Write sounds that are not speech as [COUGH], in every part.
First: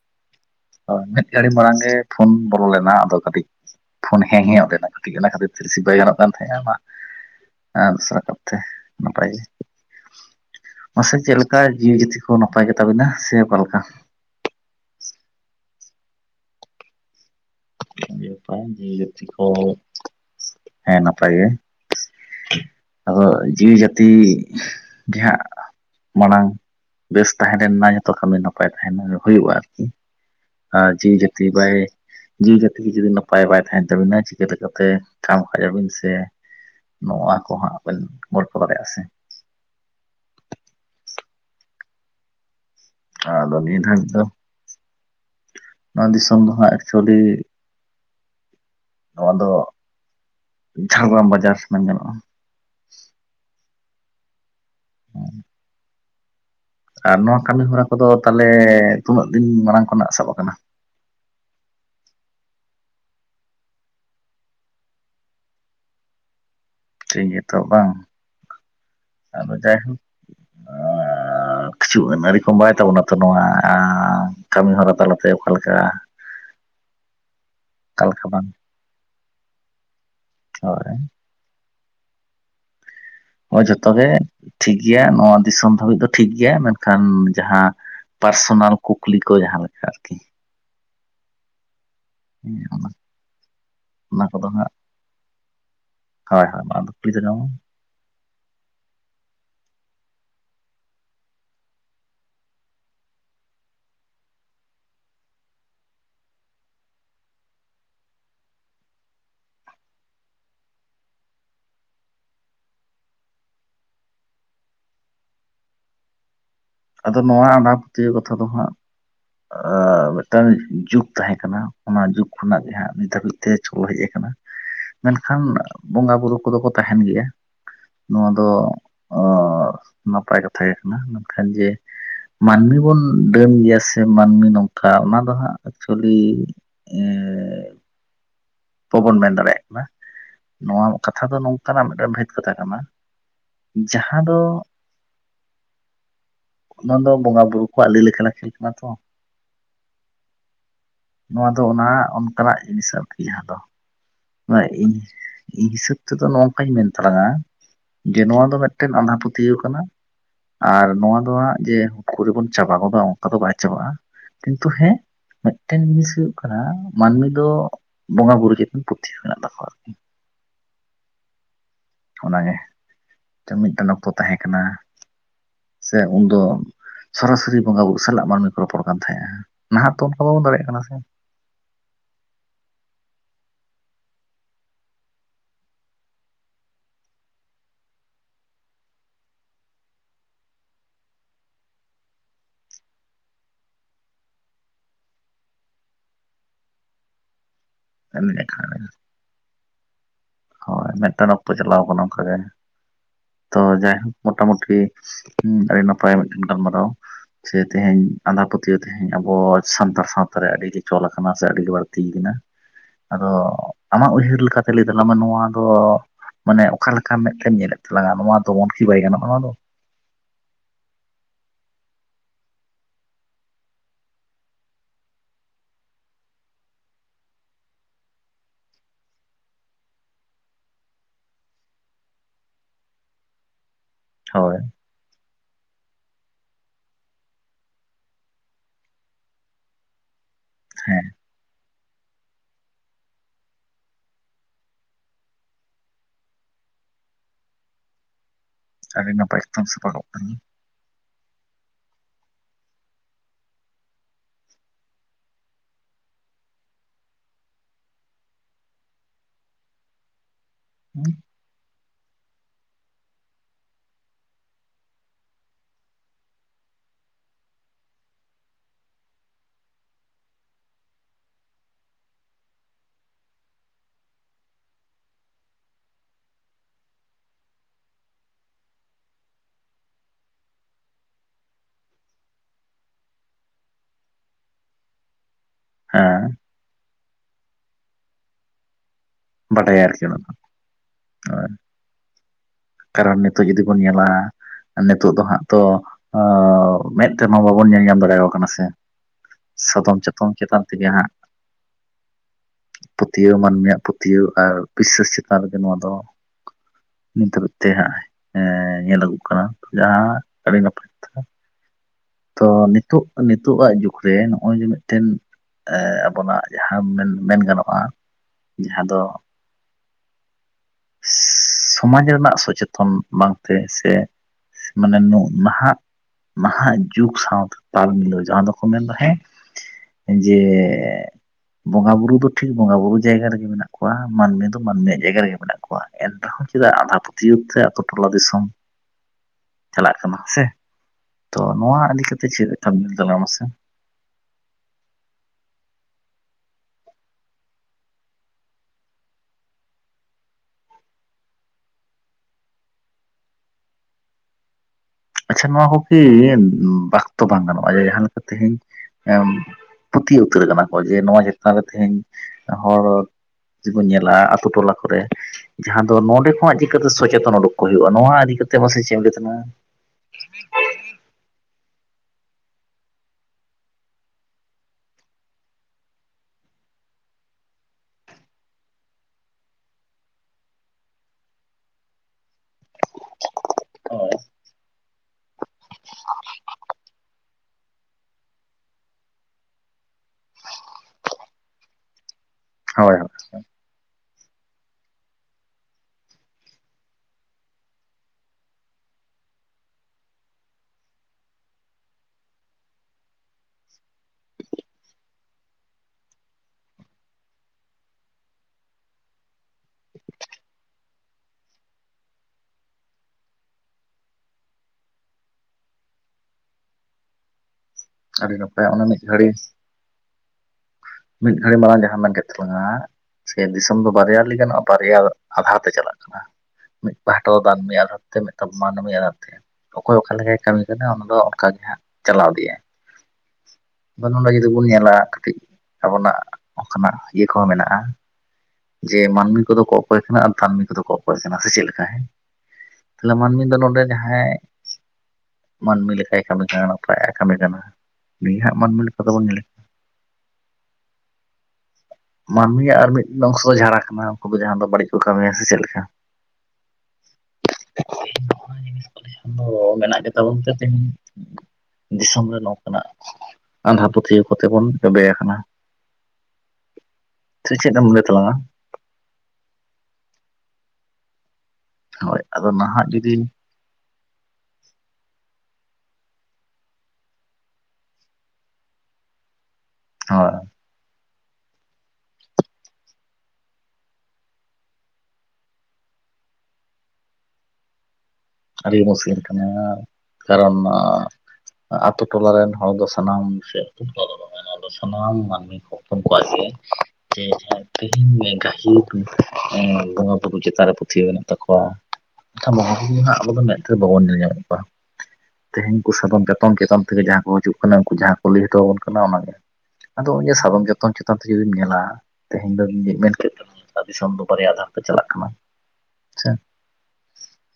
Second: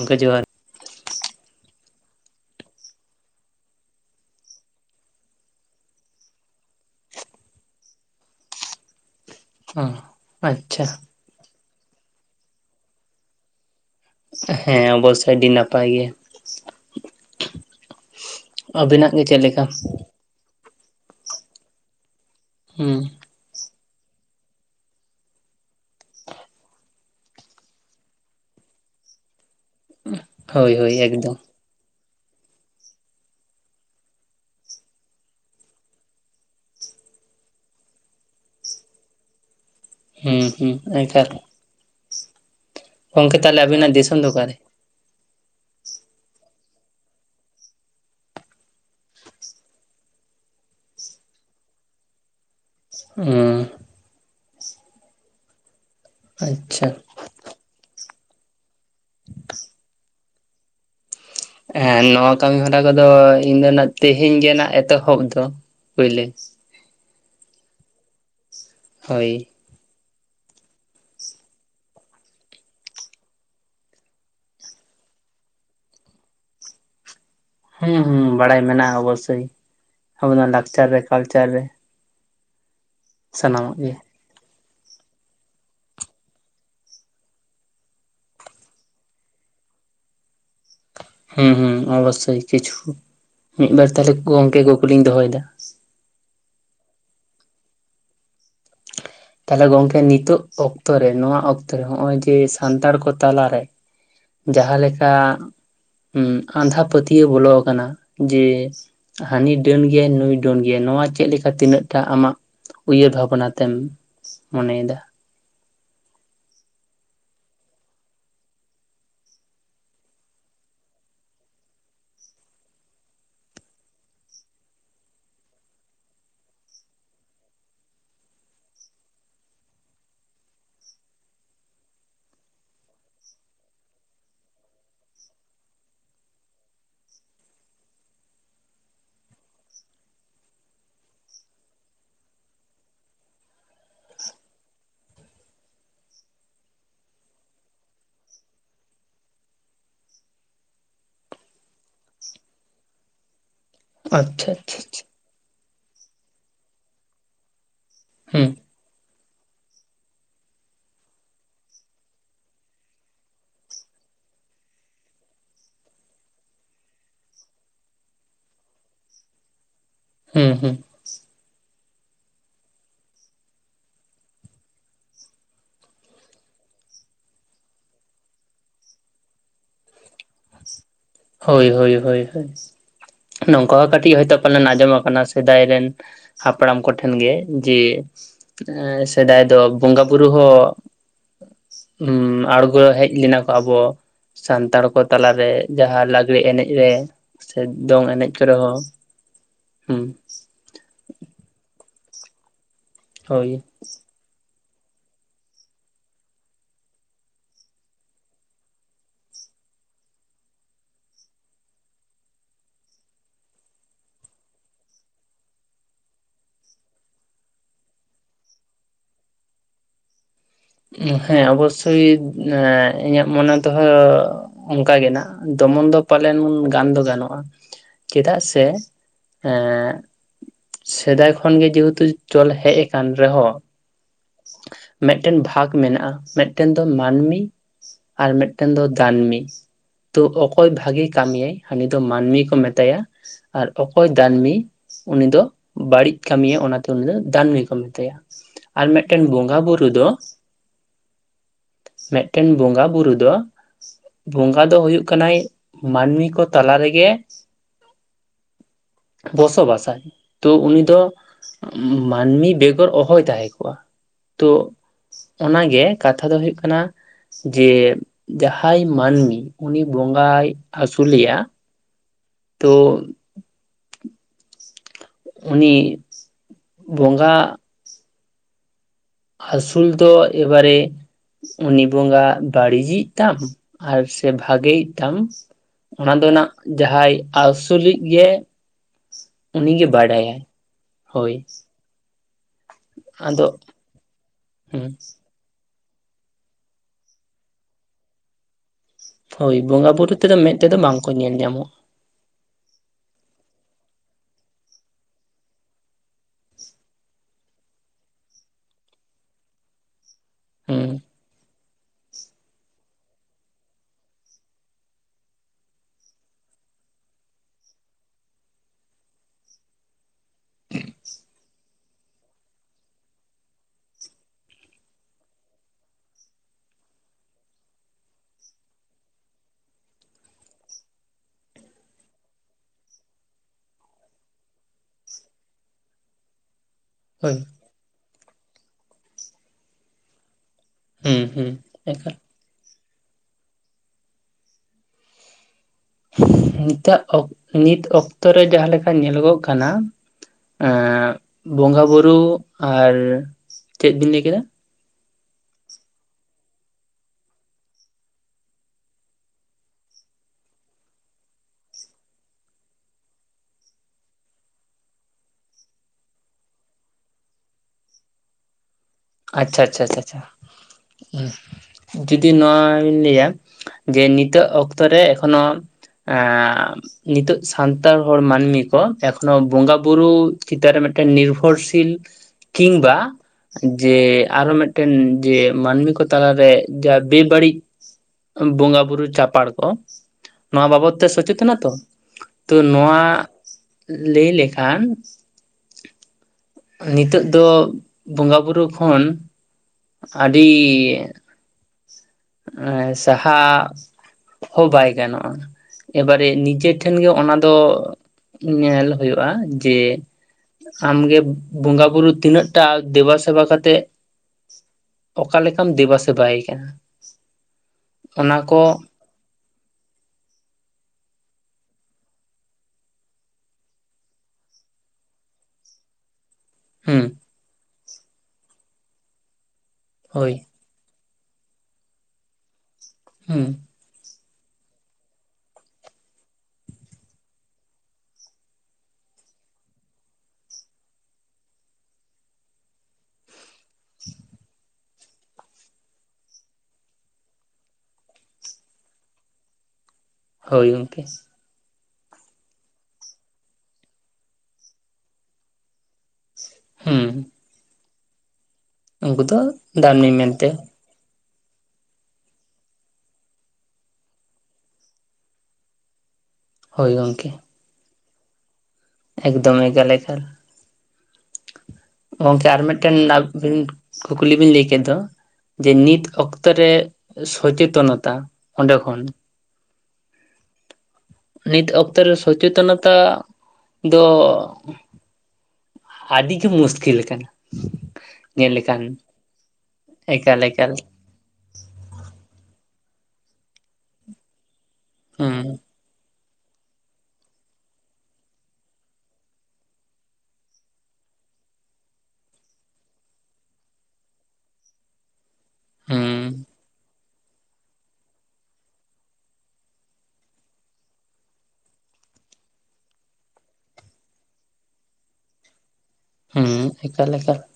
ᱜᱚᱝᱠᱮ ᱡᱚᱦᱟᱨ ᱾ ᱦᱚ ᱢᱤᱫ ᱜᱷᱟᱹᱲᱤ ᱢᱟᱲᱟᱝ ᱨᱮ ᱯᱷᱳᱱ ᱵᱚᱞᱚ ᱞᱮᱱᱟ ᱟᱫᱚ ᱠᱟᱹᱴᱤᱡ ᱯᱷᱳᱱ ᱦᱮᱸ ᱦᱮᱸ ᱚᱸ ᱞᱮᱱᱟ ᱠᱟᱹᱴᱤᱡ ᱚᱱᱟ ᱠᱷᱟᱹᱛᱤᱨ ᱨᱤᱥᱤᱵᱷ ᱵᱟᱭ ᱜᱟᱱᱚᱜ ᱠᱟᱱ ᱛᱟᱦᱮᱸᱡ ᱢᱟ ᱩᱥᱟᱹᱨᱟ ᱠᱟᱛᱮᱜ ᱱᱟᱯᱟᱭ ᱜᱮ ᱚ ᱟᱪᱪᱷᱟ ᱢᱟᱥᱮ ᱪᱮᱞᱠᱟᱭ ᱡᱤᱣᱤ ᱡᱟᱹᱛᱤ ᱠᱚ ᱱᱟᱯᱟᱭ ᱜᱮ ᱛᱟᱵᱤᱱᱟ ᱥᱮ ᱚᱠᱟᱞᱮᱠᱟ? ᱦᱮᱸ ᱚᱵᱚᱥᱥᱳᱭ ᱟᱹᱰᱤ ᱱᱟᱯᱟᱭ ᱜᱮ ᱱᱟᱯᱟᱭ ᱾ ᱡᱤᱣᱤ ᱟᱹᱵᱤᱱᱟᱜ ᱜᱮ ᱡᱟᱹᱛᱤ ᱠᱚ ᱪᱮᱫᱞᱮᱠᱟ? ᱦᱮᱸ ᱱᱟᱯᱟᱭ ᱜᱮ ᱾ ᱦᱩᱸ ᱾ ᱦᱳᱭ ᱡᱤᱣᱤ ᱡᱟᱹᱛᱤ ᱜᱮ ᱦᱟᱸᱜ ᱢᱟᱲᱟᱝ ᱵᱮᱥ ᱛᱟᱦᱮᱸ ᱞᱮᱱ ᱢᱟᱭ ᱡᱚᱛᱚ ᱠᱟᱹᱢᱤ ᱱᱟᱯᱟᱭ ᱛᱟᱦᱮᱱ ᱢᱟ ᱦᱩᱭᱩᱜᱼᱟ ᱦᱳᱭ ᱾ ᱟ ᱦᱳᱭ ᱡᱤᱣᱤ ᱮᱠᱫᱚᱢ ᱡᱟᱹᱛᱤ ᱵᱟᱭ ᱡᱤᱣᱤ ᱡᱟᱹᱛᱤ ᱜᱮ ᱡᱩᱫᱤ ᱱᱟᱯᱟᱭ ᱵᱟᱭ ᱛᱟᱦᱮᱱ ᱛᱟᱹᱵᱤᱱᱟ ᱪᱤᱠᱟᱹᱛᱮ ᱠᱚᱛᱮ ᱠᱟᱢ ᱠᱷᱚᱡ ᱨᱮᱵᱤᱱ ᱥᱮ ᱱᱚᱣᱟ ᱠᱚ ᱦᱟᱸᱜ ᱵᱮᱱ ᱜᱚᱞᱯᱚ ᱫᱟᱲᱮᱭᱟᱜ ᱥᱮ? ᱦᱩᱸ ᱦᱩᱸ ᱮᱠᱟᱞ ᱾ ᱟᱫᱚ ᱛᱟᱦᱚᱞᱮ ᱱᱤᱭᱟᱹ ᱟᱵᱤᱱᱟᱜ ᱫᱷᱟᱹᱵᱤᱡ ᱫᱤᱥᱚᱢ ᱫᱚ, ᱚᱠᱟᱨᱮ ᱱᱚᱣᱟ ᱫᱤᱥᱚᱢ ᱫᱚ ᱦᱟᱸᱜ ᱮᱠᱪᱩᱭᱮᱞᱤ ᱱᱚᱣᱟ ᱫᱚ ᱡᱷᱟᱲᱜᱨᱟᱢ ᱵᱟᱡᱟᱨ ᱢᱮᱱ ᱜᱟᱱᱚᱜᱼᱟ ᱾ ᱦᱩᱸ᱾ [INAUDIBLE] ᱟᱪᱪᱷᱟ ᱟᱨ ᱱᱚᱣᱟ ᱠᱟᱹᱢᱤ ᱦᱚᱨᱟ ᱠᱚᱫᱚ ᱛᱟᱞᱮ ᱛᱩᱱᱟᱹᱜ ᱫᱤᱱ ᱢᱟᱲᱟᱝ ᱠᱷᱚᱱᱟᱜ ᱥᱟᱵ ᱟᱠᱟᱱᱟ? ᱮᱸ ᱱᱚᱣᱟ ᱠᱟᱹᱢᱤ ᱦᱚᱨᱟ ᱠᱚᱫᱚ ᱤᱧ ᱫᱚ ᱱᱟᱜ ᱛᱮᱦᱮᱸᱧ ᱜᱮᱱᱟᱜ ᱮᱛᱚᱦᱚᱵ ᱫᱚ ᱾ ᱞᱟᱹᱭᱞᱟᱹ ᱴᱷᱤᱠ ᱜᱮ ᱛᱚ ᱵᱟᱝ᱾ ᱦᱳᱭ [INAUDIBLE] ᱠᱷᱤᱪᱩᱜ ᱟᱹᱱᱟᱹᱨᱤ ᱠᱚ ᱵᱟᱲᱟᱭ ᱛᱟᱵᱚᱱᱟ ᱛᱚ, ᱱᱚᱣᱟ ᱠᱟᱹᱢᱤ ᱦᱚᱨᱟ ᱛᱟᱞᱟᱛᱮ ᱚᱠᱟ ᱞᱮᱠᱟ [UNINTELLIGIBLE] ᱦᱩᱸ ᱚᱠᱟ ᱦᱩᱸ ᱞᱮᱠᱟ ᱵᱟᱝ ᱵᱟᱲᱟᱭ ᱢᱮᱱᱟᱜᱼᱟ ᱚᱵᱚᱥᱥᱳᱭ᱾ ᱟᱵᱚᱱᱟᱜ ᱞᱟᱠᱪᱟᱨ ᱦᱳᱭ ᱨᱮ ᱠᱟᱞᱪᱟᱨ ᱨᱮ᱾ ᱚ ᱡᱚᱛᱚ ᱜᱮ ᱴᱷᱤᱠ ᱜᱮᱭᱟ ᱱᱚᱣᱟ ᱫᱤᱥᱚᱢ ᱫᱷᱟᱹᱵᱤᱡ ᱫᱚ ᱴᱷᱤᱠ ᱜᱮᱭᱟ ᱢᱮᱱᱠᱷᱟᱱ ᱡᱟᱦᱟᱸ ᱯᱟᱨᱥᱚᱱᱟᱞ ᱠᱩᱠᱞᱤ ᱠᱚ ᱡᱟᱦᱟᱸ ᱞᱮᱠᱟ ᱟᱨᱠᱤ ᱦᱩᱸ ᱦᱩᱸ ᱚᱵᱚᱥᱥᱳᱭ ᱚᱱᱟ ᱠᱤᱪᱷᱩ ᱢᱤᱫ ᱵᱟᱨ ᱛᱟᱦᱚᱞᱮ ᱚᱱᱟ ᱠᱚᱫᱚ ᱜᱚᱝᱠᱮ ᱦᱟᱸᱜ ᱠᱩᱠᱞᱤᱧ ᱫᱚᱦᱚᱭᱮᱫᱟ᱾ ᱦᱳᱭ ᱦᱳᱭ ᱢᱟ ᱫᱚ ᱠᱩᱞᱤ ᱛᱮᱞᱟᱝ ᱢᱮ᱾ ᱛᱟᱦᱚᱞᱮ ᱜᱚᱝᱠᱮ ᱱᱤᱛᱚᱜ ᱚᱠᱛᱚ ᱨᱮ ᱱᱚᱣᱟ ᱚᱠᱛᱚ ᱨᱮ ᱦᱚᱜᱼᱚᱭ ᱡᱮ ᱥᱟᱱᱛᱟᱲ ᱠᱚ ᱛᱟᱞᱟᱨᱮ ᱡᱟᱦᱟᱸ ᱞᱮᱠᱟ ᱩᱸᱢ ᱟᱸᱫᱷᱟ ᱯᱟᱹᱛᱭᱟᱹᱣ ᱵᱚᱞᱚ ᱠᱟᱱᱟ ᱡᱮ ᱦᱟᱹᱱᱤ ᱰᱟᱹᱱ ᱜᱮᱭᱟᱭ ᱱᱩᱭ ᱰᱳᱹᱱ ᱜᱮᱭᱟᱭ ᱱᱚᱣᱟ ᱪᱮᱫ ᱞᱮᱠᱟ ᱛᱤᱱᱟᱹᱜ ᱴᱟᱜ ᱟᱢᱟᱜ ᱩᱭᱦᱟᱹᱨ ᱵᱷᱟᱵᱽᱱᱟ ᱛᱮᱢ ᱢᱚᱱᱮᱭᱮᱫᱟ᱾ ᱟᱫᱚ ᱱᱚᱣᱟ ᱟᱸᱫᱷᱟ ᱯᱟᱹᱛᱭᱟᱹᱣ ᱠᱟᱛᱷᱟ ᱦᱟᱸᱜ ᱟᱸ ᱢᱤᱫᱴᱟᱝ ᱡᱩᱜᱽ ᱛᱟᱦᱮᱸ ᱠᱟᱱᱟ, ᱚᱱᱟ ᱡᱩᱜ ᱠᱷᱚᱱᱟᱜ ᱜᱮ ᱦᱟᱸᱜ ᱱᱤᱛ ᱦᱟᱹᱵᱤᱡ ᱛᱮ ᱪᱚᱞ ᱦᱮᱡ ᱠᱟᱱᱟ ᱢᱮᱱᱠᱷᱟᱱ ᱵᱚᱸᱜᱟ ᱵᱩᱨᱩ ᱠᱚᱫᱚ ᱠᱚ ᱛᱟᱦᱮᱸᱱ ᱜᱮᱭᱟ᱾ ᱱᱚᱣᱟ ᱫᱚ ᱱᱟᱯᱟᱭ ᱚᱻ ᱠᱟᱛᱷᱟ ᱜᱮ ᱠᱟᱱᱟ ᱢᱮᱱᱠᱷᱟᱱ ᱡᱮ ᱢᱟᱹᱱᱢᱤ ᱵᱚᱱ ᱰᱟᱹᱱ ᱜᱮᱭᱟ ᱥᱮ ᱢᱟᱹᱱᱢᱤ ᱱᱚᱝᱠᱟ ᱚᱱᱟ ᱫᱚ ᱦᱟᱸᱜ ᱮᱠᱪᱩᱭᱮᱞᱤ ᱮᱻᱜ ᱵᱟᱵᱚᱱ ᱢᱮᱱ ᱫᱟᱲᱮᱭᱟᱜ ᱠᱟᱱᱟ, ᱱᱚᱣᱟ ᱠᱟᱛᱷᱟ ᱫᱚ ᱱᱚᱝ ᱠᱟᱱᱟᱜ ᱢᱤᱫᱴᱟᱝ ᱵᱷᱮᱫ ᱠᱟᱛᱷᱟ ᱠᱟᱱᱟ ᱡᱟᱦᱟᱸ ᱫᱚ, ᱚᱱᱟ ᱫᱚ ᱵᱚᱸᱜᱟ ᱵᱩᱨᱩ ᱠᱚᱣᱟᱜ ᱞᱤᱞᱟᱹ ᱠᱷᱮᱞᱟ ᱠᱷᱮᱞ ᱠᱟᱱᱟ ᱛᱚ, ᱱᱚᱣᱟ ᱫᱚ ᱚᱱᱟ ᱚᱱᱠᱟᱱᱟᱜ ᱡᱤᱱᱤᱥ ᱟᱨᱠᱤ ᱡᱟᱦᱟᱸ ᱫᱚ ᱟᱪᱪᱷᱟ ᱱᱚᱣᱟ ᱟᱪᱪᱷᱟ ᱤᱧ ᱟᱪᱪᱷᱟ ᱤᱧ ᱦᱤᱥᱟᱹᱵ ᱛᱮᱫᱚ ᱱᱚ ᱱᱚᱝᱠᱟᱧ ᱢᱮᱱ ᱛᱟᱞᱟᱝᱟ ᱡᱮ ᱱᱚᱣᱟ ᱦᱩᱸ ᱫᱚ ᱢᱤᱫ ᱢᱤᱫᱴᱮᱱ ᱟᱸᱫᱷᱟ ᱯᱟᱹᱛᱭᱟᱹᱣ ᱠᱟᱱᱟ᱾ ᱟᱨ ᱱᱚᱣᱟ ᱫᱚ ᱦᱟᱜ ᱡᱮ ᱦᱩᱴ ᱠᱚᱨᱮ ᱵᱚᱱ ᱪᱟᱵᱟ ᱜᱚᱫᱟ ᱚᱱᱠᱟ ᱫᱚ ᱵᱟᱭ ᱪᱟᱵᱟᱜᱼᱟ᱾ ᱠᱤᱱᱛᱩ ᱦᱮᱸ ᱢᱤᱫᱴᱮᱱ ᱡᱤᱱᱤᱥ ᱦᱩᱭᱩᱜ ᱠᱟᱱᱟ ᱢᱟᱹᱱᱢᱤ ᱫᱚ ᱵᱚᱸᱜᱟ ᱵᱩᱨᱩ ᱪᱮᱛᱚᱱ ᱯᱟᱹᱛ ᱯᱟᱹᱛᱭᱟᱹᱣ ᱢᱮᱱᱟᱜ ᱛᱟᱠᱚᱣᱟ᱾ ᱦᱮᱸ ᱦᱩᱸ ᱚᱱᱟᱜᱮ ᱢᱤᱫᱴᱟᱨ ᱚᱠᱛᱚ ᱛᱟᱦᱮᱸ ᱠᱟᱱᱟ ᱥᱮ ᱩᱱᱫᱚ ᱥᱚᱨᱟᱥᱚᱨᱤ ᱵᱚᱸᱜᱟ ᱵᱩᱨᱩ ᱥᱟᱞᱟᱜ ᱢᱟᱹᱱᱢᱤ ᱠᱚ ᱨᱚᱯᱚᱲ ᱠᱟᱱ ᱛᱟᱦᱮᱸᱜᱼᱟ᱾ ᱱᱟᱦᱟᱜ ᱛᱚ ᱚᱱᱠᱟ ᱵᱟᱵᱚᱱ ᱫᱟᱲᱮᱭᱟᱜ ᱠᱟᱱᱟ ᱥᱮ᱾ ᱦᱳᱭ ᱦᱳᱭ ᱦᱳᱭ ᱦᱳᱭ ᱱᱟᱝᱠᱟ ᱦᱚᱸ ᱠᱟᱹᱴᱤᱡ ᱦᱚᱭᱛᱳ ᱯᱟᱞᱮᱱ ᱟᱸᱡᱚᱢ ᱟᱠᱟᱱᱟ ᱥᱮᱫᱟᱭ ᱨᱮᱱ ᱦᱟᱯᱲᱟᱢ ᱠᱚᱴᱷᱮᱱ ᱜᱮ ᱡᱮ ᱮ ᱥᱮᱫᱟᱭ ᱫᱚ ᱵᱚᱸᱜᱟ ᱵᱩᱨᱩ ᱦᱚᱸ ᱩᱸ ᱟᱬᱜᱚ ᱦᱮᱡ ᱞᱮᱱᱟ ᱠᱚ ᱟᱵᱚ ᱥᱟᱱᱛᱟᱲ ᱠᱚ ᱛᱟᱞᱟᱨᱮ᱾ ᱡᱟᱦᱟᱸ ᱞᱟᱜᱽᱲᱮ ᱮᱱᱮᱡ ᱨᱮ, ᱥᱮ ᱫᱚᱝ ᱮᱱᱮᱡ ᱠᱚᱨᱮ ᱦᱚᱸ᱾ ᱦᱩᱸ ᱦᱳᱭ ᱢᱤᱫᱴᱟᱱ ᱚᱠᱛᱚ ᱪᱟᱞᱟᱣ ᱠᱟᱱᱟ ᱚᱱᱠᱟ ᱜᱮ᱾ ᱦᱳᱭ ᱡᱟᱭᱦᱳᱠ ᱢᱟᱴᱟᱢᱩᱴᱤ ᱟᱹᱰᱤ ᱱᱟᱯᱟᱭ ᱢᱤᱫᱴᱮᱱ ᱜᱟᱞᱢᱟᱨᱟᱣ᱾ ᱥᱮ ᱛᱮᱦᱮᱧ ᱟᱸᱫᱷᱟ ᱯᱟᱹᱛᱭᱟᱹᱣ ᱛᱮᱦᱮᱧ ᱟᱵᱚ ᱥᱟᱱᱛᱟᱲ ᱥᱟᱶᱛᱟ ᱨᱮ ᱟᱹᱰᱤᱜᱮ ᱪᱚᱞ ᱟᱠᱟᱱᱟ, ᱥᱮ ᱟᱹᱰᱤᱜᱮ ᱵᱟᱲ ᱛᱤ ᱭᱮᱱᱟ᱾ ᱟᱫᱚ ᱟᱢᱟᱜ ᱩᱭᱦᱟᱹᱨ ᱞᱮᱠᱟᱛᱮ ᱞᱟᱹᱭ ᱛᱟᱞᱟᱝ ᱢᱮ ᱱᱚᱣᱟ ᱫᱚ ᱢᱟᱱᱮ ᱚᱠᱟ ᱞᱮᱠᱟ ᱢᱮᱫ ᱛᱮᱢ ᱧᱮᱞᱮᱫ ᱛᱟᱞᱟᱝᱼᱟ᱾ ᱱᱚᱣᱟ ᱛᱩᱱᱠᱷᱤ ᱵᱟᱭ ᱜᱟᱱᱚᱜᱼᱟ ᱱᱚᱣᱟ ᱫᱚ? ᱦᱮᱸ ᱚᱵᱚᱥᱥᱳᱭ ᱤᱧᱟᱹᱜ ᱢᱚᱱᱮ ᱫᱚᱦᱚ ᱚᱱᱠᱟ ᱜᱮ ᱦᱟᱸᱜ, ᱫᱚᱢᱚᱱ ᱫᱚ ᱯᱟᱞᱮᱱ ᱜᱟᱱ ᱫᱚ ᱜᱟᱱᱚᱜᱼᱟ᱾ ᱪᱮᱫᱟᱜ ᱥᱮ ᱮᱸᱻᱜ ᱥᱮᱫᱟᱭ ᱠᱷᱚᱱᱜᱮ ᱡᱮᱦᱮᱛᱩ ᱪᱚᱞ ᱦᱮᱡ ᱟᱠᱟᱱ ᱨᱮᱦᱚᱸ ᱦᱚᱭ᱾ ᱢᱤᱫᱴᱮᱱ ᱵᱷᱟᱜᱽ ᱢᱮᱱᱟᱜ-ᱟ ᱢᱤᱫᱴᱮᱱ ᱫᱚ ᱢᱟᱱᱢᱤ᱾ ᱟᱨ ᱢᱤᱫᱴᱮᱱ ᱫᱚ ᱫᱟᱱᱢᱤ᱾ ᱛᱚ ᱚᱠᱚᱭ ᱵᱷᱟᱜᱮ ᱦᱮᱸ ᱠᱟᱢᱤᱭᱟᱭ ᱦᱟᱹᱱᱤ ᱫᱚ ᱢᱟᱱᱢᱤ ᱠᱚ ᱢᱮᱛᱟᱭᱟ᱾ ᱟᱨ ᱚᱠᱚᱭ ᱫᱟᱱᱢᱤ ᱩᱱᱤ ᱫᱚ ᱵᱟᱲᱤᱡ ᱠᱟᱹᱢᱤᱭᱟ ᱚᱱᱟᱛᱮ ᱩᱱᱤ ᱫᱚ ᱫᱟᱱᱢᱤ ᱠᱚ ᱢᱮᱛᱟᱭᱟ᱾ ᱟᱨ ᱟᱹᱰᱤ ᱢᱤᱫᱴᱮᱱ ᱱᱟᱯᱟᱭ ᱵᱚᱸᱜᱟ ᱮᱠᱫᱚᱢ ᱵᱩᱨᱩ ᱥᱟᱯᱟᱵ ᱠᱟᱜ ᱫᱚ ᱠᱟᱱᱟ ᱢᱮᱫᱴᱮᱱ ᱵᱚᱸᱜᱟ ᱵᱩᱨᱩ ᱫᱚ ᱵᱚᱸᱜᱟ ᱫᱚ ᱦᱳᱭᱳᱜ ᱠᱟᱱᱟᱭ ᱢᱟᱱᱢᱤ ᱠᱚ ᱛᱟᱞᱟ ᱨᱮᱜᱮ ᱵᱚᱥᱚ ᱵᱟᱥᱟᱭ᱾ ᱛᱚ ᱩᱱᱤ ᱫᱚ ᱢᱟᱱᱢᱤ ᱵᱮᱜᱚᱨ ᱚᱦᱚᱭ ᱛᱟᱦᱮᱸ ᱠᱚᱜ-ᱟ ᱛᱚ ᱚᱱᱟᱜᱮ ᱠᱟᱛᱷᱟ ᱫᱚ ᱦᱩᱭᱩᱜ ᱠᱟᱱᱟ ᱡᱮ ᱡᱟᱦᱟᱭ ᱢᱟᱱᱢᱤ ᱩᱱᱤ ᱵᱚᱸᱜᱟᱭ ᱟᱥᱩᱞᱮᱭᱟ ᱛᱳ ᱩᱱᱤᱜ ᱵᱚᱸᱜᱟᱜ ᱟᱥᱩᱞ ᱫᱚ ᱮᱹᱵᱟᱨᱮ ᱩᱱᱤ ᱵᱚᱸᱜᱟ ᱵᱟᱲᱤᱡᱤᱜ ᱛᱟᱢ ᱟᱨ ᱥᱮ ᱵᱷᱟᱜᱮᱭᱤᱜ ᱛᱟᱢ ᱚᱱᱟ ᱦᱮᱸ ᱫᱚ ᱱᱟᱜ ᱡᱟᱦᱟᱭ ᱟᱥᱩᱞᱤᱡ ᱜᱮ ᱵᱟᱰᱟᱭᱟ ᱩᱱᱤᱜᱮ ᱟᱨᱠᱤ ᱚᱱᱟ ᱫᱚ ᱵᱟᱰᱟᱭᱟᱭ ᱦᱳᱭ᱾ ᱠᱟᱨᱚᱱ ᱱᱤᱛᱚᱜ ᱟᱫᱚ ᱡᱩᱫᱤ ᱵᱚᱱ ᱧᱮᱞᱟ ᱦᱩᱸ ᱱᱤᱛᱚᱜ ᱫᱚ ᱦᱟᱸᱜ ᱛᱚ ᱚᱻ ᱢᱮᱫ ᱛᱮᱢᱟ ᱵᱟᱵᱚᱱ ᱧᱮᱞ ᱧᱟᱢ ᱫᱟᱲᱮᱭᱟᱠᱚ ᱠᱟᱱᱟ ᱥᱮ᱾ ᱦᱳᱭ ᱵᱚᱸᱜᱟ ᱥᱟᱫᱚᱢ ᱵᱩᱨᱩ ᱪᱟᱛᱚᱢ ᱛᱮᱫᱚ ᱢᱮᱫ ᱪᱮᱛᱟᱱ ᱛᱮᱫᱚ ᱛᱮᱜᱮ ᱦᱟᱸᱜ ᱵᱟᱝᱠᱚ ᱧᱮᱞ ᱧᱟᱢᱚᱜᱼᱟ ᱯᱟᱹᱛᱭᱟᱹᱣ ᱢᱟᱱᱢᱤᱭᱟᱜ ᱯᱟᱹᱛᱭᱟᱹᱣ ᱟᱨ ᱵᱤᱥᱥᱟᱹᱥ ᱪᱮᱛᱟᱱ ᱨᱮᱜᱮ ᱱᱚᱣᱟ ᱫᱚ ᱱᱤᱛ ᱦᱟᱹᱵᱤᱡ ᱛᱮ ᱦᱟᱸᱜ ᱮᱸᱻ ᱧᱮᱞ ᱟᱹᱜᱩᱜ ᱠᱟᱱᱟ ᱡᱟᱦᱟᱸ ᱟᱹᱰᱤ ᱱᱟᱯᱟᱭ ᱦᱩᱸ ᱠᱟᱛᱷᱟ᱾ ᱛᱚ ᱱᱤᱛᱚᱜ ᱱᱤᱛᱳᱜ ᱟᱜ ᱡᱩᱜᱽ ᱨᱮ ᱱᱚᱜ-ᱚᱭ ᱡᱮ ᱢᱤᱫᱴᱮᱱ ᱮ ᱟᱵᱚᱱᱟᱜ ᱡᱟᱦᱟᱸ ᱢᱮᱱ ᱢᱮᱱ ᱜᱟᱱᱚᱜ-ᱟ ᱡᱟᱦᱟᱸ ᱫᱚ ᱥᱮᱻ ᱥᱚᱢᱟᱡᱽ ᱨᱮᱱᱟᱜ ᱥᱚᱪᱮᱛᱚᱱ ᱵᱟᱝᱛᱮ ᱥᱮ ᱢᱟᱱᱮ ᱱᱳᱜ ᱱᱟᱸᱦᱟᱜ ᱱᱟᱸᱦᱟᱜ ᱡᱩᱜᱽ ᱥᱟᱶᱛᱮ ᱛᱟᱞ ᱢᱤᱞᱟᱹᱣ ᱡᱟᱦᱟᱸ ᱫᱚᱠᱚ ᱢᱮᱱᱫᱟ ᱦᱮᱸ ᱡᱮᱻᱜ ᱵᱚᱸᱜᱟ ᱵᱩᱨᱩ ᱫᱚ ᱴᱷᱤᱠ ᱵᱚᱸᱜᱟ ᱵᱩᱨᱩ ᱡᱟᱭᱜᱟ ᱨᱮᱜᱮ ᱢᱮᱱᱟᱜ ᱠᱚᱣᱟ ᱢᱟᱹᱱᱢᱤ ᱫᱚ ᱢᱟᱹᱱᱢᱤᱭᱟᱜ ᱡᱟᱭᱜᱟ ᱨᱮᱜᱮ ᱢᱮᱱᱟᱜ ᱠᱚᱣᱟ ᱾ᱮᱱ ᱨᱮᱦᱚᱸ ᱪᱮᱫᱟᱜ ᱟᱸᱫᱷᱟ ᱦᱳᱭ ᱯᱟᱹᱛᱭᱟᱹᱣ ᱛᱮ ᱟᱛᱳ ᱴᱚᱞᱟ ᱫᱤᱥᱚᱢ ᱪᱟᱞᱟᱜ ᱠᱟᱱᱟ ᱦᱮ ᱥᱮ ᱦᱩᱸ ᱛᱚ ᱦᱩᱸ ᱱᱚᱣᱟ ᱤᱫᱤ ᱮᱠᱟᱞ ᱠᱟᱛᱮ ᱪᱮᱫ ᱛᱟᱢᱤᱞ ᱛᱟᱞᱟ ᱢᱮ ᱥᱮ ᱱᱤᱛᱟᱜ ᱚᱠ ᱱᱤᱛ ᱚᱠᱛᱚ ᱨᱮ ᱡᱟᱦᱟ ᱞᱮᱠᱟ ᱧᱮᱞᱚᱜᱚᱜ ᱠᱟᱱᱟ ᱮᱻ ᱵᱚᱸᱜᱟ ᱵᱩᱨᱩ ᱟᱨ ᱪᱮᱫ ᱵᱤᱱ ᱞᱟᱹᱭ ᱠᱮᱫᱟ? ᱟᱪᱪᱷᱟ ᱱᱚᱣᱟ ᱦᱚᱠᱤ ᱤᱭᱮᱱ ᱵᱟᱠᱛᱚ ᱵᱟᱝ ᱜᱟᱱᱚᱜ-ᱟ ᱡᱮ ᱡᱟᱦᱟᱸ ᱞᱮᱠᱟ ᱛᱮᱦᱤᱧ ᱮᱢ ᱯᱟᱹᱛᱭᱟᱹᱣ ᱩᱛᱟᱹᱨ ᱟᱠᱟᱱᱟ ᱠᱚ ᱡᱮ ᱱᱚᱣᱟ ᱪᱮᱛᱟᱱ ᱨᱮ ᱛᱮᱦᱤᱧ ᱦᱚᱲ ᱪᱮᱝᱠᱚ ᱧᱮᱞᱟ ᱟᱛᱳ ᱴᱚᱞᱟ ᱠᱚᱨᱮ, ᱡᱟᱦᱟᱸ ᱫᱚ ᱱᱚᱰᱮ ᱠᱷᱚᱸᱣᱟᱜ ᱪᱤᱠᱟᱹᱛᱮ ᱥᱚᱪᱮᱛᱚᱱ ᱚᱰᱳᱠ ᱠᱚ ᱦᱩᱭᱩᱜ-ᱟ ᱱᱚᱣᱟ ᱤᱫᱤ ᱠᱟᱛᱮ ᱦᱚᱸ ᱥᱮ ᱪᱮᱫ ᱮᱢ ᱞᱟᱹᱭ ᱫᱟ ᱟᱪᱪᱷᱟ ᱟᱪᱪᱷᱟ ᱟᱪᱪᱷᱟ ᱟᱪᱪᱷᱟ ᱾ ᱡᱩᱫᱤ ᱱᱚᱣᱟᱧ ᱞᱟᱹᱭᱟ ᱡᱮᱹ ᱱᱤᱛᱚᱜ ᱚᱠᱛᱚ ᱨᱮ ᱮᱠᱷᱚᱱᱚ ᱱᱤᱛᱚᱜ ᱥᱟᱱᱛᱟᱲ ᱦᱚᱲ ᱢᱟᱱᱢᱤ ᱠᱚ ᱮᱠᱷᱚᱱᱳ ᱵᱚᱸᱜᱟ ᱵᱩᱨᱩ ᱪᱮᱛᱟᱱ ᱨᱮ ᱢᱤᱫᱴᱮᱱ ᱱᱤᱨᱵᱷᱚᱨᱥᱤᱞ ᱠᱤᱝᱵᱟ ᱡᱮᱹ ᱟᱨᱚ ᱢᱤᱫᱴᱮᱱ ᱡᱮᱹ ᱢᱟᱱᱢᱤ ᱠᱚ ᱛᱟᱞᱟᱨᱮ ᱡᱟ ᱵᱮᱹ-ᱵᱟᱹᱲᱤᱡ ᱵᱚᱸᱜᱟ ᱵᱩᱨᱩ ᱪᱟᱯᱟᱲ ᱠᱚ ᱱᱚᱣᱟ ᱵᱟᱵᱚᱛ ᱛᱮ ᱥᱚᱪᱮᱛᱚᱱᱟᱛᱚ ᱛᱚ ᱦᱳᱭ ᱱᱚᱣᱟ ᱦᱳᱭ ᱞᱟᱹᱭ ᱞᱮᱠᱷᱟᱱ ᱱᱤᱛᱳᱜ ᱫᱚ ᱵᱚᱸᱜᱟ ᱵᱩᱨᱩ ᱠᱷᱚᱱ ᱟᱹᱰᱤ ᱮᱸ ᱥᱟᱦᱟᱜ ᱦᱚᱸ ᱵᱟᱭ ᱜᱟᱱᱚᱜᱼᱟ ᱾ ᱮᱵᱟᱨᱮ ᱱᱤᱡᱮ ᱴᱷᱮᱱ ᱜᱮ ᱚᱱᱟ ᱫᱚ ᱧᱮᱞ ᱦᱩᱭᱩᱜᱼᱟ ᱡᱮ, ᱟᱢᱜᱮ ᱵᱚᱸᱜᱟ ᱵᱩᱨᱩ ᱛᱤᱱᱟᱹᱜᱴᱟ ᱫᱮᱵᱟ ᱥᱮᱵᱟ ᱠᱟᱛᱮᱫ ᱚᱠᱟ ᱞᱮᱠᱟᱢ ᱫᱮᱵᱟ ᱥᱮᱵᱟᱭ ᱠᱟᱱᱟ᱾ ᱥᱟ. ᱨᱤ ᱠᱟᱛᱷᱟ ᱚᱱᱟ ᱢᱤᱫ ᱜᱷᱟᱹᱲᱤ, ᱢᱤᱫ ᱜᱷᱟᱹᱲᱤ ᱢᱟᱲᱟᱝ ᱡᱟᱦᱟᱸ ᱢᱮᱱ ᱠᱮᱫ ᱛᱟᱞᱟᱝᱟ, ᱥᱮ ᱫᱤᱥᱚᱢ ᱫᱚ ᱵᱟᱨᱭᱟ ᱞᱟᱹᱭ ᱜᱟᱱᱚᱜᱼᱟ ᱵᱟᱨᱭᱟ ᱟᱫᱷᱟᱨ ᱛᱮ ᱪᱟᱞᱟᱜ ᱠᱟᱱᱟ᱾ ᱢᱤᱫ ᱦᱩᱸ ᱯᱟᱦᱴᱟ ᱫᱚ ᱫᱟᱹᱱᱢᱤ ᱟᱫᱷᱟᱨ ᱛᱮ ᱢᱤᱫᱴᱟᱝ ᱢᱟᱹᱱᱢᱤ ᱟᱫᱷᱟᱨ ᱛᱮ ᱚᱠᱚᱭ ᱚᱠᱟ ᱦᱳᱭ ᱞᱮᱠᱟᱭ ᱠᱟᱹᱢᱤ ᱠᱟᱱᱟ ᱚᱱᱟ ᱫᱚ ᱚᱱᱠᱟᱜ ᱜᱮ ᱦᱟᱸᱜ ᱪᱟᱞᱟᱣ ᱤᱫᱤᱜ ᱟᱭ ᱾ ᱦᱩᱸ ᱛᱚ ᱱᱚᱰᱮ ᱡᱩᱫᱤ ᱵᱚᱱ ᱧᱮᱞᱟ ᱠᱟᱹᱴᱤᱡ ᱟᱵᱚᱱᱟᱜ ᱚᱱᱠᱟᱱᱟᱜ ᱤᱭᱟᱹ ᱠᱚᱦᱚᱸ ᱢᱮᱱᱟᱜᱼᱟ, ᱡᱮ ᱢᱟᱹᱱᱢᱤ ᱠᱚᱫᱚ ᱠᱚ ᱚᱠᱚᱭ ᱠᱟᱱᱟ ᱟᱨ ᱫᱟᱹᱱᱢᱤ ᱠᱚᱫᱚ ᱠᱚ ᱚᱠᱚᱭ ᱠᱟᱱᱟ ᱥᱮ ᱪᱮᱫ ᱞᱮᱠᱟ ᱛᱟᱦᱞᱮ ᱢᱟᱹᱱᱢᱤ ᱫᱚ ᱱᱚᱰᱮ ᱡᱟᱦᱟᱸᱭ ᱢᱟᱹᱱᱢᱤ ᱞᱮᱠᱟᱭ ᱠᱟᱹᱢᱤ ᱠᱟᱱᱟ ᱱᱟᱯᱟᱭᱟᱜᱼᱮ ᱠᱟᱹᱢᱤ ᱠᱟᱱᱟ ᱱᱩᱭ ᱦᱟᱸᱜ ᱢᱟᱹᱱᱢᱤ ᱞᱮᱠᱟ ᱫᱚ ᱵᱚᱱ ᱧᱮᱞᱮ ᱦᱳᱭ ᱜᱚᱝᱠᱮ ᱢᱟᱹᱱᱢᱤᱭᱟᱜ ᱟᱨ ᱢᱤᱫ ᱚᱝᱥᱚ ᱫᱚ ᱡᱟᱦᱟᱸ [UNINTELLIGIBLE] ᱟᱠᱟᱱᱟ ᱩᱱᱠᱩ ᱫᱚ ᱡᱟᱦᱟᱸ ᱫᱚ ᱵᱟᱹᱲᱤᱡ ᱠᱚ ᱠᱟᱹᱢᱤᱭᱟ, ᱥᱮ ᱪᱮᱫ ᱞᱮᱠᱟ ᱦᱩᱸ ᱩᱱᱠᱩ ᱫᱚ [UNINTELLIGIBLE] ᱢᱮᱱᱟᱜ ᱫᱟᱹᱢᱤ ᱜᱮᱛᱟ ᱢᱮᱱᱛᱮ ᱵᱚᱞᱛᱮ ᱛᱮᱦᱤᱧ ᱫᱤᱥᱚᱢ ᱨᱮ ᱱᱚᱝᱠᱟᱱᱟᱜ ᱟᱸᱫᱷᱟ ᱯᱟᱹᱛᱭᱟᱹᱣ ᱠᱚᱛᱮ ᱵᱚᱱ ᱡᱚᱵᱮ ᱟᱠᱟᱱᱟ ᱾ ᱦᱳᱭ ᱜᱚᱝᱠᱮ ᱥᱮ ᱪᱮᱫ ᱮᱢ ᱞᱮᱭ ᱛᱟᱞᱟᱝᱟ? ᱮᱠᱫᱚᱢᱮ ᱮᱠᱟᱞ ᱮᱠᱟᱞ᱾ ᱦᱳᱭ ᱜᱚᱝᱠᱮ ᱟᱫᱚ ᱟᱨ ᱱᱟᱦᱟᱜ ᱢᱤᱫᱴᱮᱱ ᱡᱩᱫᱤ ᱟᱹᱵᱤᱱ ᱠᱩᱠᱞᱤ ᱵᱤᱱ ᱞᱟᱹᱭᱠᱮᱫ ᱫᱚ, ᱡᱮ ᱱᱤᱛ ᱚᱠᱛᱚ ᱨᱮ ᱥᱚᱪᱮᱛᱚᱱᱚᱛᱟ ᱚᱸᱰᱮ ᱠᱷᱚᱱ᱾ ᱦᱳᱭ ᱱᱤᱛ ᱚᱠᱛᱚ ᱨᱮ ᱥᱚᱪᱮᱛᱚᱱᱚᱛᱟ ᱫᱚ ᱟᱹᱰᱤᱜᱮ ᱢᱩᱥᱠᱤᱞ ᱠᱟᱱᱟ ᱾ ᱟᱹᱰᱤ ᱜᱮ ᱢᱩᱥᱠᱤᱞ ᱠᱟᱱᱟ, ᱮᱠᱟᱞ ᱠᱟᱨᱚᱱ ᱮᱠᱟᱞ ᱟᱛᱳ ᱴᱚᱞᱟ ᱨᱮᱱ ᱦᱚᱲ ᱫᱚ ᱥᱟᱱᱟᱢ ᱥᱮᱛ ᱛᱮᱠᱚ ᱚᱱᱟᱫᱚ ᱥᱟᱱᱟᱢ ᱢᱟᱹᱱᱢᱤ ᱦᱩᱸ ᱠᱚ [UNINTELLIGIBLE] ᱡᱮ ᱛᱮᱦᱤᱧ ᱜᱟᱹᱦᱤᱨ ᱵᱚᱸᱜᱟ ᱵᱩᱨᱩ ᱪᱮᱛᱟᱱ ᱨᱮ ᱯᱟᱹᱛᱭᱟᱹᱣ ᱢᱮᱱᱟᱜ ᱛᱟᱠᱚᱣᱟ᱾ ᱵᱚᱸᱜᱟ ᱵᱩᱨᱩ ᱦᱟᱸᱜ ᱟᱵᱚ ᱫᱚ ᱢᱮᱫ ᱛᱮ ᱵᱟᱵᱚᱱ ᱧᱮᱞ ᱧᱟᱢᱮᱫ ᱠᱚᱣᱟ ᱛᱮᱦᱮᱧ ᱠᱚ ᱥᱟᱫᱚᱢ ᱦᱩᱸ ᱪᱟᱛᱚᱢ ᱪᱮᱛᱟᱱ ᱛᱮᱜᱮ ᱡᱟᱦᱟᱸ ᱠᱚ ᱦᱤᱡᱩᱜ ᱠᱟᱱᱟ ᱩᱝᱠᱩ ᱡᱟᱦᱟᱸ ᱠᱚ ᱞᱟᱹᱭ ᱦᱚᱴᱚ ᱟᱵᱚᱱ ᱠᱟᱱᱟ ᱚᱱᱟᱜᱮ ᱟᱫᱚ ᱤᱭᱟᱹ ᱥᱟᱫᱚᱢ ᱪᱟᱛᱚᱢ ᱪᱮᱛᱟᱱ ᱛᱮ ᱡᱩᱫᱤᱢ ᱧᱮᱞᱟ, ᱛᱮᱦᱮᱧ ᱫᱚ ᱢᱮᱱ ᱠᱮᱫ ᱫᱚ ᱫᱤᱥᱚᱢ ᱫᱚ ᱵᱟᱨᱭᱟ ᱟᱫᱷᱟᱨ ᱛᱮ ᱪᱟᱞᱟᱜ ᱠᱟᱱᱟ ᱾ ᱦᱩᱸ ᱮᱠᱟᱞ ᱮᱠᱟᱞ ᱾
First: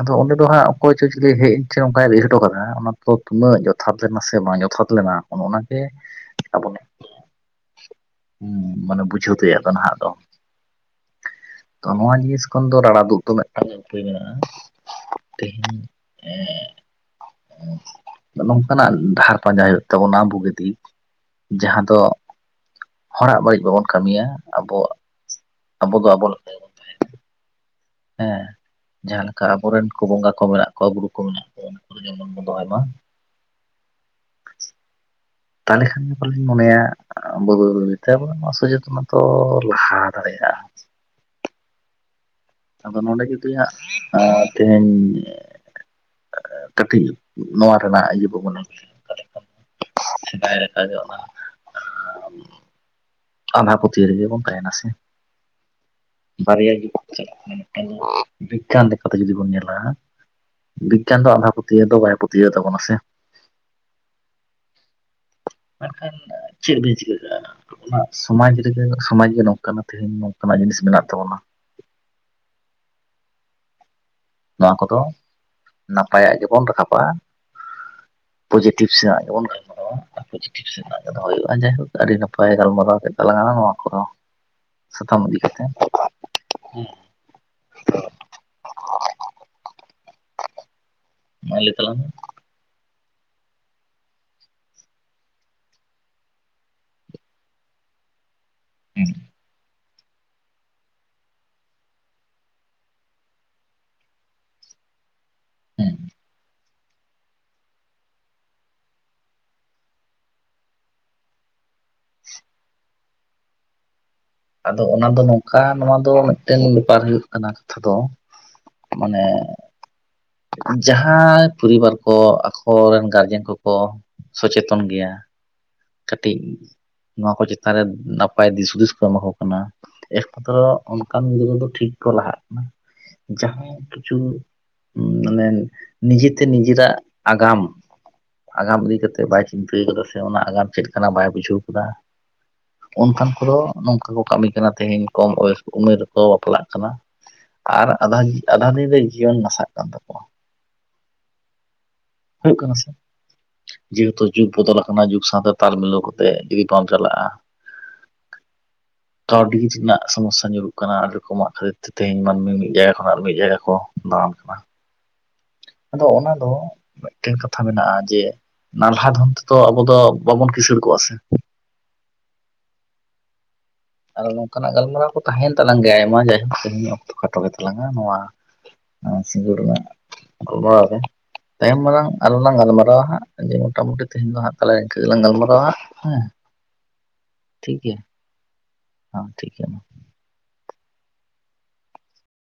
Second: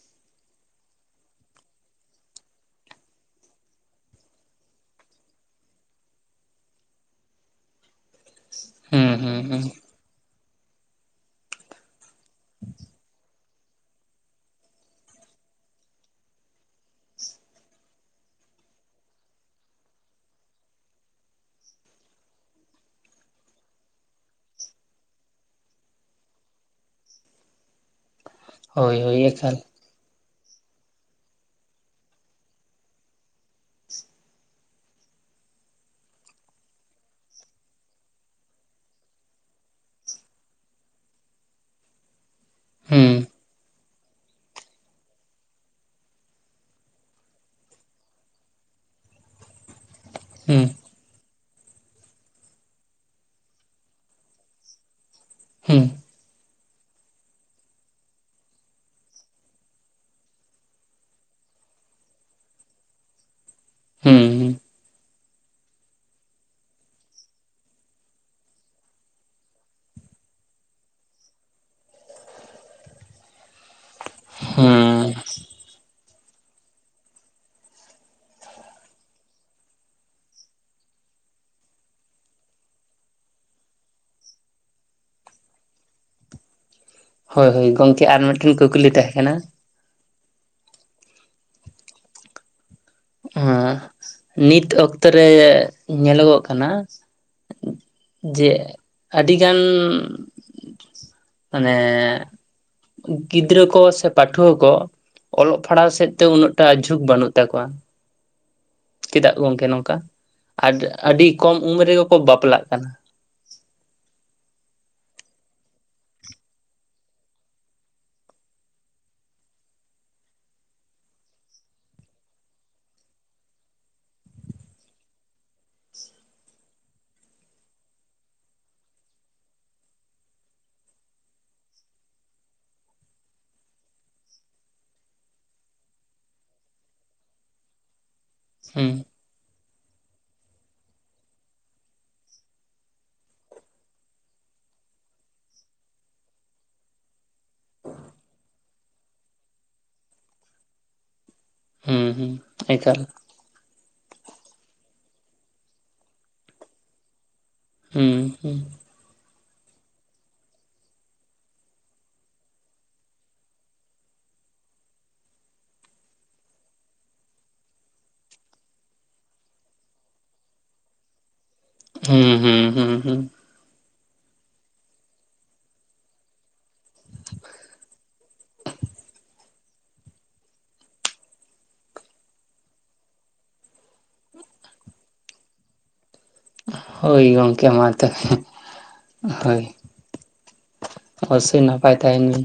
ᱟᱫᱚ ᱚᱸᱰᱮ ᱫᱚ ᱦᱟᱸᱜ ᱚᱠᱚᱭ ᱪᱚ ᱪᱤᱞᱤᱭ ᱦᱮᱡ ᱮᱱ ᱪᱚ ᱚᱝᱠᱟᱭ ᱞᱟᱹᱭ ᱦᱚᱴᱚ ᱠᱟᱫᱟ ᱚᱱᱟ ᱛᱚ ᱛᱩᱱᱟᱹᱜ ᱡᱚᱛᱷᱟᱛ ᱞᱮᱱᱟ ᱥᱮ ᱵᱟᱝ ᱡᱚᱛᱷᱟᱛ ᱞᱮᱱᱟ ᱚᱱ ᱚᱱᱟ ᱜᱮ ᱟᱵᱚᱱᱟᱜ [UNINTELLIGIBLE] ᱾ ᱦᱩᱸ ᱢᱟᱱᱮ ᱦᱩᱸ ᱵᱩᱡᱷᱟᱹᱣ ᱦᱩᱸ ᱛᱮᱭᱟᱜ ᱦᱩᱸ ᱫᱚ ᱱᱟᱦᱟᱜ ᱫᱚ ᱾ ᱛᱚ ᱱᱚᱣᱟ ᱡᱤᱱᱤᱥ ᱠᱷᱚᱱ ᱫᱚ ᱨᱟᱲᱟ ᱫᱩᱜ ᱫᱚ ᱢᱤᱫᱴᱟᱝ ᱩᱯᱟᱹᱭ ᱢᱮᱱᱟᱜᱼᱟ ᱾ ᱛᱮᱦᱮᱧ ᱮᱸᱜ ᱱᱚᱝᱠᱟᱱᱟᱜ ᱫᱷᱟᱨ ᱯᱟᱸᱡᱟᱭ ᱦᱩᱭᱩᱜ ᱛᱟᱵᱚᱱᱟ ᱵᱩᱜᱤ ᱫᱤᱠ ᱾ ᱡᱟᱦᱟᱸ ᱫᱚ ᱦᱚᱲᱟᱜ ᱵᱟᱹᱲᱤᱡ ᱵᱟᱵᱚᱱ ᱠᱟᱢᱤᱭᱟ ᱟᱵᱚ ᱟᱵᱚ ᱫᱚ ᱟᱵᱚ ᱞᱮᱠᱟ ᱜᱮ ᱾ ᱦᱮᱸ ᱦᱳᱭ ᱦᱳᱭ ᱡᱟᱦᱟᱸ ᱞᱮᱠᱟ ᱮᱠᱟᱞ ᱟᱵᱚᱨᱮᱱ ᱠᱚ ᱵᱚᱸᱜᱟ ᱠᱚ ᱢᱮᱱᱟᱜ ᱠᱚᱣᱟ ᱵᱩᱨᱩ ᱠᱚ ᱢᱮᱱᱟᱜ ᱠᱚᱣᱟ ᱩᱱᱠᱩ ᱫᱚ ᱡᱮᱢᱚᱱ ᱵᱚᱱ ᱫᱚᱦᱚᱭ ᱢᱟ ᱾ ᱛᱟᱦᱚᱞᱮ ᱠᱷᱟᱱ ᱜᱮ ᱯᱟᱞᱮᱧ ᱢᱚᱱᱮᱭᱟ ᱵᱟᱹᱭ ᱵᱟᱹᱭ ᱵᱟᱹᱭ ᱛᱮ ᱟᱵᱚ ᱱᱚᱣᱟ ᱥᱚᱪᱮᱛᱚᱱᱟ ᱞᱟᱦᱟ ᱫᱟᱲᱮᱭᱟᱜᱼᱟ ᱾ ᱟᱫᱚ ᱱᱚᱸᱰᱮ ᱦᱩᱸ ᱡᱩᱫᱤ ᱦᱟᱸᱜ ᱛᱮᱦᱮᱧ ᱠᱟᱹᱴᱤᱡ ᱱᱚᱣᱟ ᱨᱮᱱᱟᱜ ᱤᱭᱟᱹ ᱵᱚᱱ ᱢᱚᱱᱮ ᱱᱚᱝᱠᱟ ᱞᱮᱠᱟᱷᱟᱱ [INAUDIBLE] ᱥᱮᱫᱟᱭ ᱦᱩᱸ ᱞᱮᱠᱟ ᱜᱮ ᱚᱱᱟ ᱦᱚᱸ ᱾ ᱟᱸᱫᱷᱟ ᱯᱟᱹᱛᱭᱟ. ᱣ ᱨᱮᱜᱮ ᱵᱚᱱ ᱛᱟᱦᱮᱸᱱᱟ ᱥᱮ ᱾ ᱦᱩᱸ ᱾ ᱵᱟᱨᱭᱟ ᱜᱮᱵᱚᱱ ᱪᱟᱞᱟᱜ ᱠᱟᱱᱟ ᱢᱤᱫᱴᱟᱝ ᱫᱚ ᱵᱤᱜᱽᱜᱟᱱ ᱞᱮᱠᱟᱛᱮ ᱡᱩᱫᱤ ᱵᱚᱱ ᱧᱮᱞᱟ ᱵᱤᱜᱽᱟᱱ ᱫᱚ ᱟᱸᱫᱷᱟ ᱯᱟᱹᱛᱭᱟᱹᱣ ᱫᱚ ᱵᱟᱭ ᱯᱟᱹᱛᱭᱟᱹᱣ ᱛᱟᱵᱚᱱᱟ ᱥᱮ ᱾ ᱦᱩᱸ ᱾ ᱢᱮᱱᱠᱷᱟᱱ ᱪᱮᱫ ᱵᱤᱱ ᱪᱤᱠᱟᱹ ᱠᱟᱜᱼᱟ? ᱚᱱᱟ ᱥᱚᱢᱟᱡᱽ ᱨᱮᱜᱮ ᱥᱚᱢᱟᱡᱽ ᱜᱮ ᱱᱚᱝᱠᱟ ᱛᱮᱦᱮᱧ ᱱᱚᱝᱠᱟᱱᱟᱜ ᱡᱤᱱᱤᱥ ᱢᱮᱱᱟᱜ ᱛᱟᱵᱚᱱᱟ ᱾ ᱱᱚᱣᱟ ᱠᱚᱫᱚ ᱦᱩᱸ ᱱᱟᱯᱟᱭᱟᱜ ᱜᱮᱵᱚᱱ ᱨᱟᱠᱟᱯᱟᱜᱼᱟ ᱯᱚᱡᱤᱴᱤᱵᱷ ᱥᱮᱱᱟᱜ ᱜᱮᱵᱚᱱ ᱜᱟᱞᱢᱟᱨᱟᱣᱟ ᱟᱨ ᱯᱚᱡᱮᱴᱤᱵᱷ ᱥᱮᱱᱟᱜ ᱜᱮ ᱫᱚᱦᱚᱭ ᱦᱩᱭᱩᱜᱼᱟ, ᱡᱟᱭᱦᱳᱠ ᱟᱹᱰᱤ ᱱᱟᱯᱟᱭ ᱜᱟᱞᱢᱟᱨᱟᱣ ᱠᱮᱫ ᱛᱟᱞᱟᱝ ᱟᱞᱟᱝ ᱱᱚᱣᱟ ᱠᱚᱫᱚ ᱾ ᱥᱟᱛᱟᱢ ᱤᱫᱤ ᱠᱟᱛᱮ, ᱦᱮᱸ ᱾ ᱦᱳᱭ ᱦᱳᱭ ᱜᱚᱝᱠᱮ ᱟᱨ ᱢᱤᱫᱴᱮᱱ ᱠᱩᱠᱞᱤ ᱛᱟᱦᱮᱸ ᱠᱟᱱᱟ ᱾ ᱢᱟ ᱞᱟ. ᱭ ᱛᱟᱞᱟᱝ ᱢᱮ ᱾ ᱟᱸ ᱱᱤᱛ ᱚᱠᱛᱚ ᱨᱮ ᱧᱮᱞᱚᱜᱚᱜ ᱠᱟᱱᱟ ᱡᱮ ᱦᱮᱸ ᱟᱹᱰᱤ ᱜᱟᱱ ᱢᱟᱱᱮ ᱜᱤᱫᱽᱨᱟᱹ ᱠᱚ ᱥᱮ ᱯᱟᱴᱷᱩᱣᱟᱹ ᱠᱚ ᱚᱞᱚᱜ ᱯᱟᱲᱦᱟᱣ ᱦᱮᱸ ᱥᱮᱫ ᱛᱮ ᱩᱱᱟᱹᱜ ᱴᱟ ᱡᱷᱩᱠ ᱵᱟᱹᱱᱩᱜ ᱛᱟᱠᱚᱣᱟ ᱾ ᱪᱮᱫᱟᱜ ᱜᱚᱝᱠᱮ ᱱᱚᱝᱠᱟ? ᱟᱰ ᱟᱹᱰᱤ ᱠᱚᱢ ᱩᱢᱮᱨ ᱨᱮᱜᱮ ᱠᱚ ᱵᱟᱯᱞᱟᱜ ᱠᱟᱱᱟ ᱾ ᱟᱫᱚ ᱚᱱᱟ ᱫᱚ ᱱᱚᱝᱠᱟ ᱱᱚᱣᱟ ᱫᱚ ᱢᱤᱫᱴᱮᱱ ᱵᱮᱯᱟᱨ ᱦᱩᱭᱩᱜ ᱠᱟᱱᱟ ᱠᱟᱛᱷᱟ ᱫᱚ ᱢᱟᱱᱮ ᱡᱟᱦᱟᱸᱭ ᱯᱚᱨᱤᱵᱟᱨ ᱠᱚ ᱟᱠᱚᱨᱮᱱ ᱜᱟᱨᱡᱮᱱ ᱠᱚᱠᱚ ᱥᱚᱪᱮᱛᱚᱱ ᱜᱮᱭᱟ, ᱠᱟᱹᱴᱤᱡ ᱱᱚᱣᱟ ᱠᱚ ᱪᱮᱛᱟᱱ ᱨᱮ ᱱᱟᱯᱟᱭ ᱫᱤ-ᱦᱩᱫᱤᱥ ᱠᱚ ᱮᱢᱟ ᱠᱚ ᱠᱟᱱᱟ ᱮᱠᱢᱟᱛᱨᱚ ᱚᱱᱠᱟᱱ ᱜᱤᱫᱽᱨᱟᱹ ᱫᱚ ᱴᱷᱤᱠ ᱠᱚ ᱞᱟᱦᱟᱜ ᱠᱟᱱᱟ, ᱡᱟᱦᱟᱸᱭ ᱠᱤᱪᱷᱩ ᱢᱟᱱᱮ ᱱᱤᱡᱮ ᱛᱮ ᱱᱤᱡᱮᱨᱟᱜ ᱟᱜᱟᱢ ᱟᱜᱟᱢ ᱤᱫᱤ ᱦᱩᱸ ᱠᱟ ᱠᱟᱛᱮᱫ ᱵᱟᱭ ᱪᱤᱱᱛᱟᱹ ᱠᱟᱫᱟ ᱥᱮ ᱚᱱᱟ ᱟᱜᱟᱢ ᱪᱮᱫ ᱠᱟᱱᱟ ᱵᱟᱭ ᱵᱩᱡᱷᱟᱹᱣ ᱠᱟᱫᱟ ᱚᱱᱠᱟᱱ ᱠᱚᱫᱚ ᱱᱚᱝᱠᱟ ᱠᱚ ᱠᱟᱹᱢᱤ ᱠᱟᱱᱟ ᱛᱮᱦᱮᱧ ᱠᱚᱢ ᱩᱢᱮᱨ ᱨᱮᱠᱚ ᱵᱟᱯᱞᱟᱜ ᱠᱟᱱᱟ ᱾ ᱟᱨ ᱟᱫᱷᱟ, ᱟᱫᱷᱟ ᱫᱤᱱ ᱨᱮ ᱡᱤᱭᱚᱱ ᱱᱟᱥᱟᱜ ᱠᱟᱱ ᱛᱟᱠᱚᱣᱟ ᱾ ᱦᱩᱸ ᱾ ᱦᱩᱭᱩᱜ ᱠᱟᱱᱟ ᱥᱮ? ᱡᱮᱦᱮᱛᱩ ᱡᱩᱜ ᱵᱚᱫᱚᱞ ᱟᱠᱟᱱᱟ ᱡᱩᱜᱽ ᱥᱟᱶᱛᱮ ᱛᱟᱞ ᱢᱤᱞᱟᱹᱣ ᱠᱟᱛᱮ ᱡᱩᱫᱤ ᱵᱟᱢ ᱪᱟᱞᱟᱜᱼᱟ ᱦᱩᱸ ᱦᱩᱸᱼᱼ ᱠᱟᱣᱰᱤᱡ ᱨᱮᱱᱟᱜ ᱥᱚᱢᱚᱥᱥᱟ ᱧᱩᱨᱩᱜ ᱠᱟᱱᱟ ᱟᱹᱰᱤ ᱨᱚᱠᱚᱢᱟᱜ ᱯᱷᱨᱮᱫ ᱾ ᱛᱮᱦᱮᱧ ᱢᱟᱹᱱᱢᱤ ᱢᱤᱫ ᱡᱟᱭᱜᱟ ᱠᱷᱚᱱᱟᱜ ᱢᱤᱫ ᱡᱟᱭᱜᱟ ᱠᱚ ᱫᱟᱬᱟᱱ ᱠᱟᱱᱟ᱾ ᱟᱫᱚ ᱚᱱᱟ ᱫᱚ ᱢᱤᱫᱴᱮᱱ ᱠᱟᱛᱷᱟ ᱢᱮᱱᱟᱜᱼᱟ ᱡᱮ, ᱱᱟᱞᱦᱟ ᱫᱷᱚᱱ ᱛᱮᱫᱚ ᱟᱵᱚ ᱫᱚ, ᱵᱟᱵᱚᱱ ᱠᱤᱥᱟᱹᱬ ᱠᱚᱜᱼᱟ ᱥᱮ ᱾ ᱦᱩᱸ ᱦᱩᱸ ᱦᱩᱸ ᱦᱩᱸᱼᱼ ᱟᱨ ᱱᱚᱝᱠᱟᱱᱟᱜ ᱜᱟᱞᱢᱟᱨᱟᱣ ᱠᱚ ᱛᱟᱦᱮᱸᱭᱮᱱ ᱛᱟᱞᱟᱝ ᱜᱮᱭᱟ ᱟᱭᱢᱟ ᱡᱟᱭᱦᱚᱠ ᱛᱮᱦᱮᱧ ᱚᱠᱛᱚ ᱠᱷᱟᱴᱚ ᱜᱮᱛᱟᱞᱟᱝᱟ ᱱᱚᱣᱟ ᱥᱤᱸᱜᱟᱹᱲ [UNINTELLIGIBLE] ᱨᱮ ᱾ ᱛᱟᱭᱚᱢ ᱫᱟᱨᱟᱝ ᱟᱨ ᱦᱚᱸ ᱞᱟᱝ ᱜᱟᱞᱢᱟᱨᱟᱣᱼᱟ ᱦᱟᱸᱜ ᱾ ᱡᱮ ᱢᱚᱴᱟᱢᱩᱴᱤ ᱛᱮᱦᱮᱧ ᱫᱚ ᱦᱟᱸᱜ ᱛᱟᱦᱞᱮ ᱤᱱᱠᱟᱹ ᱜᱮᱞᱟᱝ ᱜᱟᱞᱢᱟᱨᱟᱣᱼᱟ᱾ ᱦᱮᱸᱼᱼ ᱦᱳᱭ ᱜᱚᱢᱠᱮ ᱢᱟ ᱛᱟᱦᱞᱮ ᱾ ᱦᱚᱸ ᱴᱷᱤᱠ ᱦᱳᱭ, ᱜᱮᱭᱟ ᱚᱵᱚᱥᱥᱚᱭ ᱱᱟᱯᱟᱭ ᱛᱟᱦᱮᱱ ᱵᱤᱱ ᱾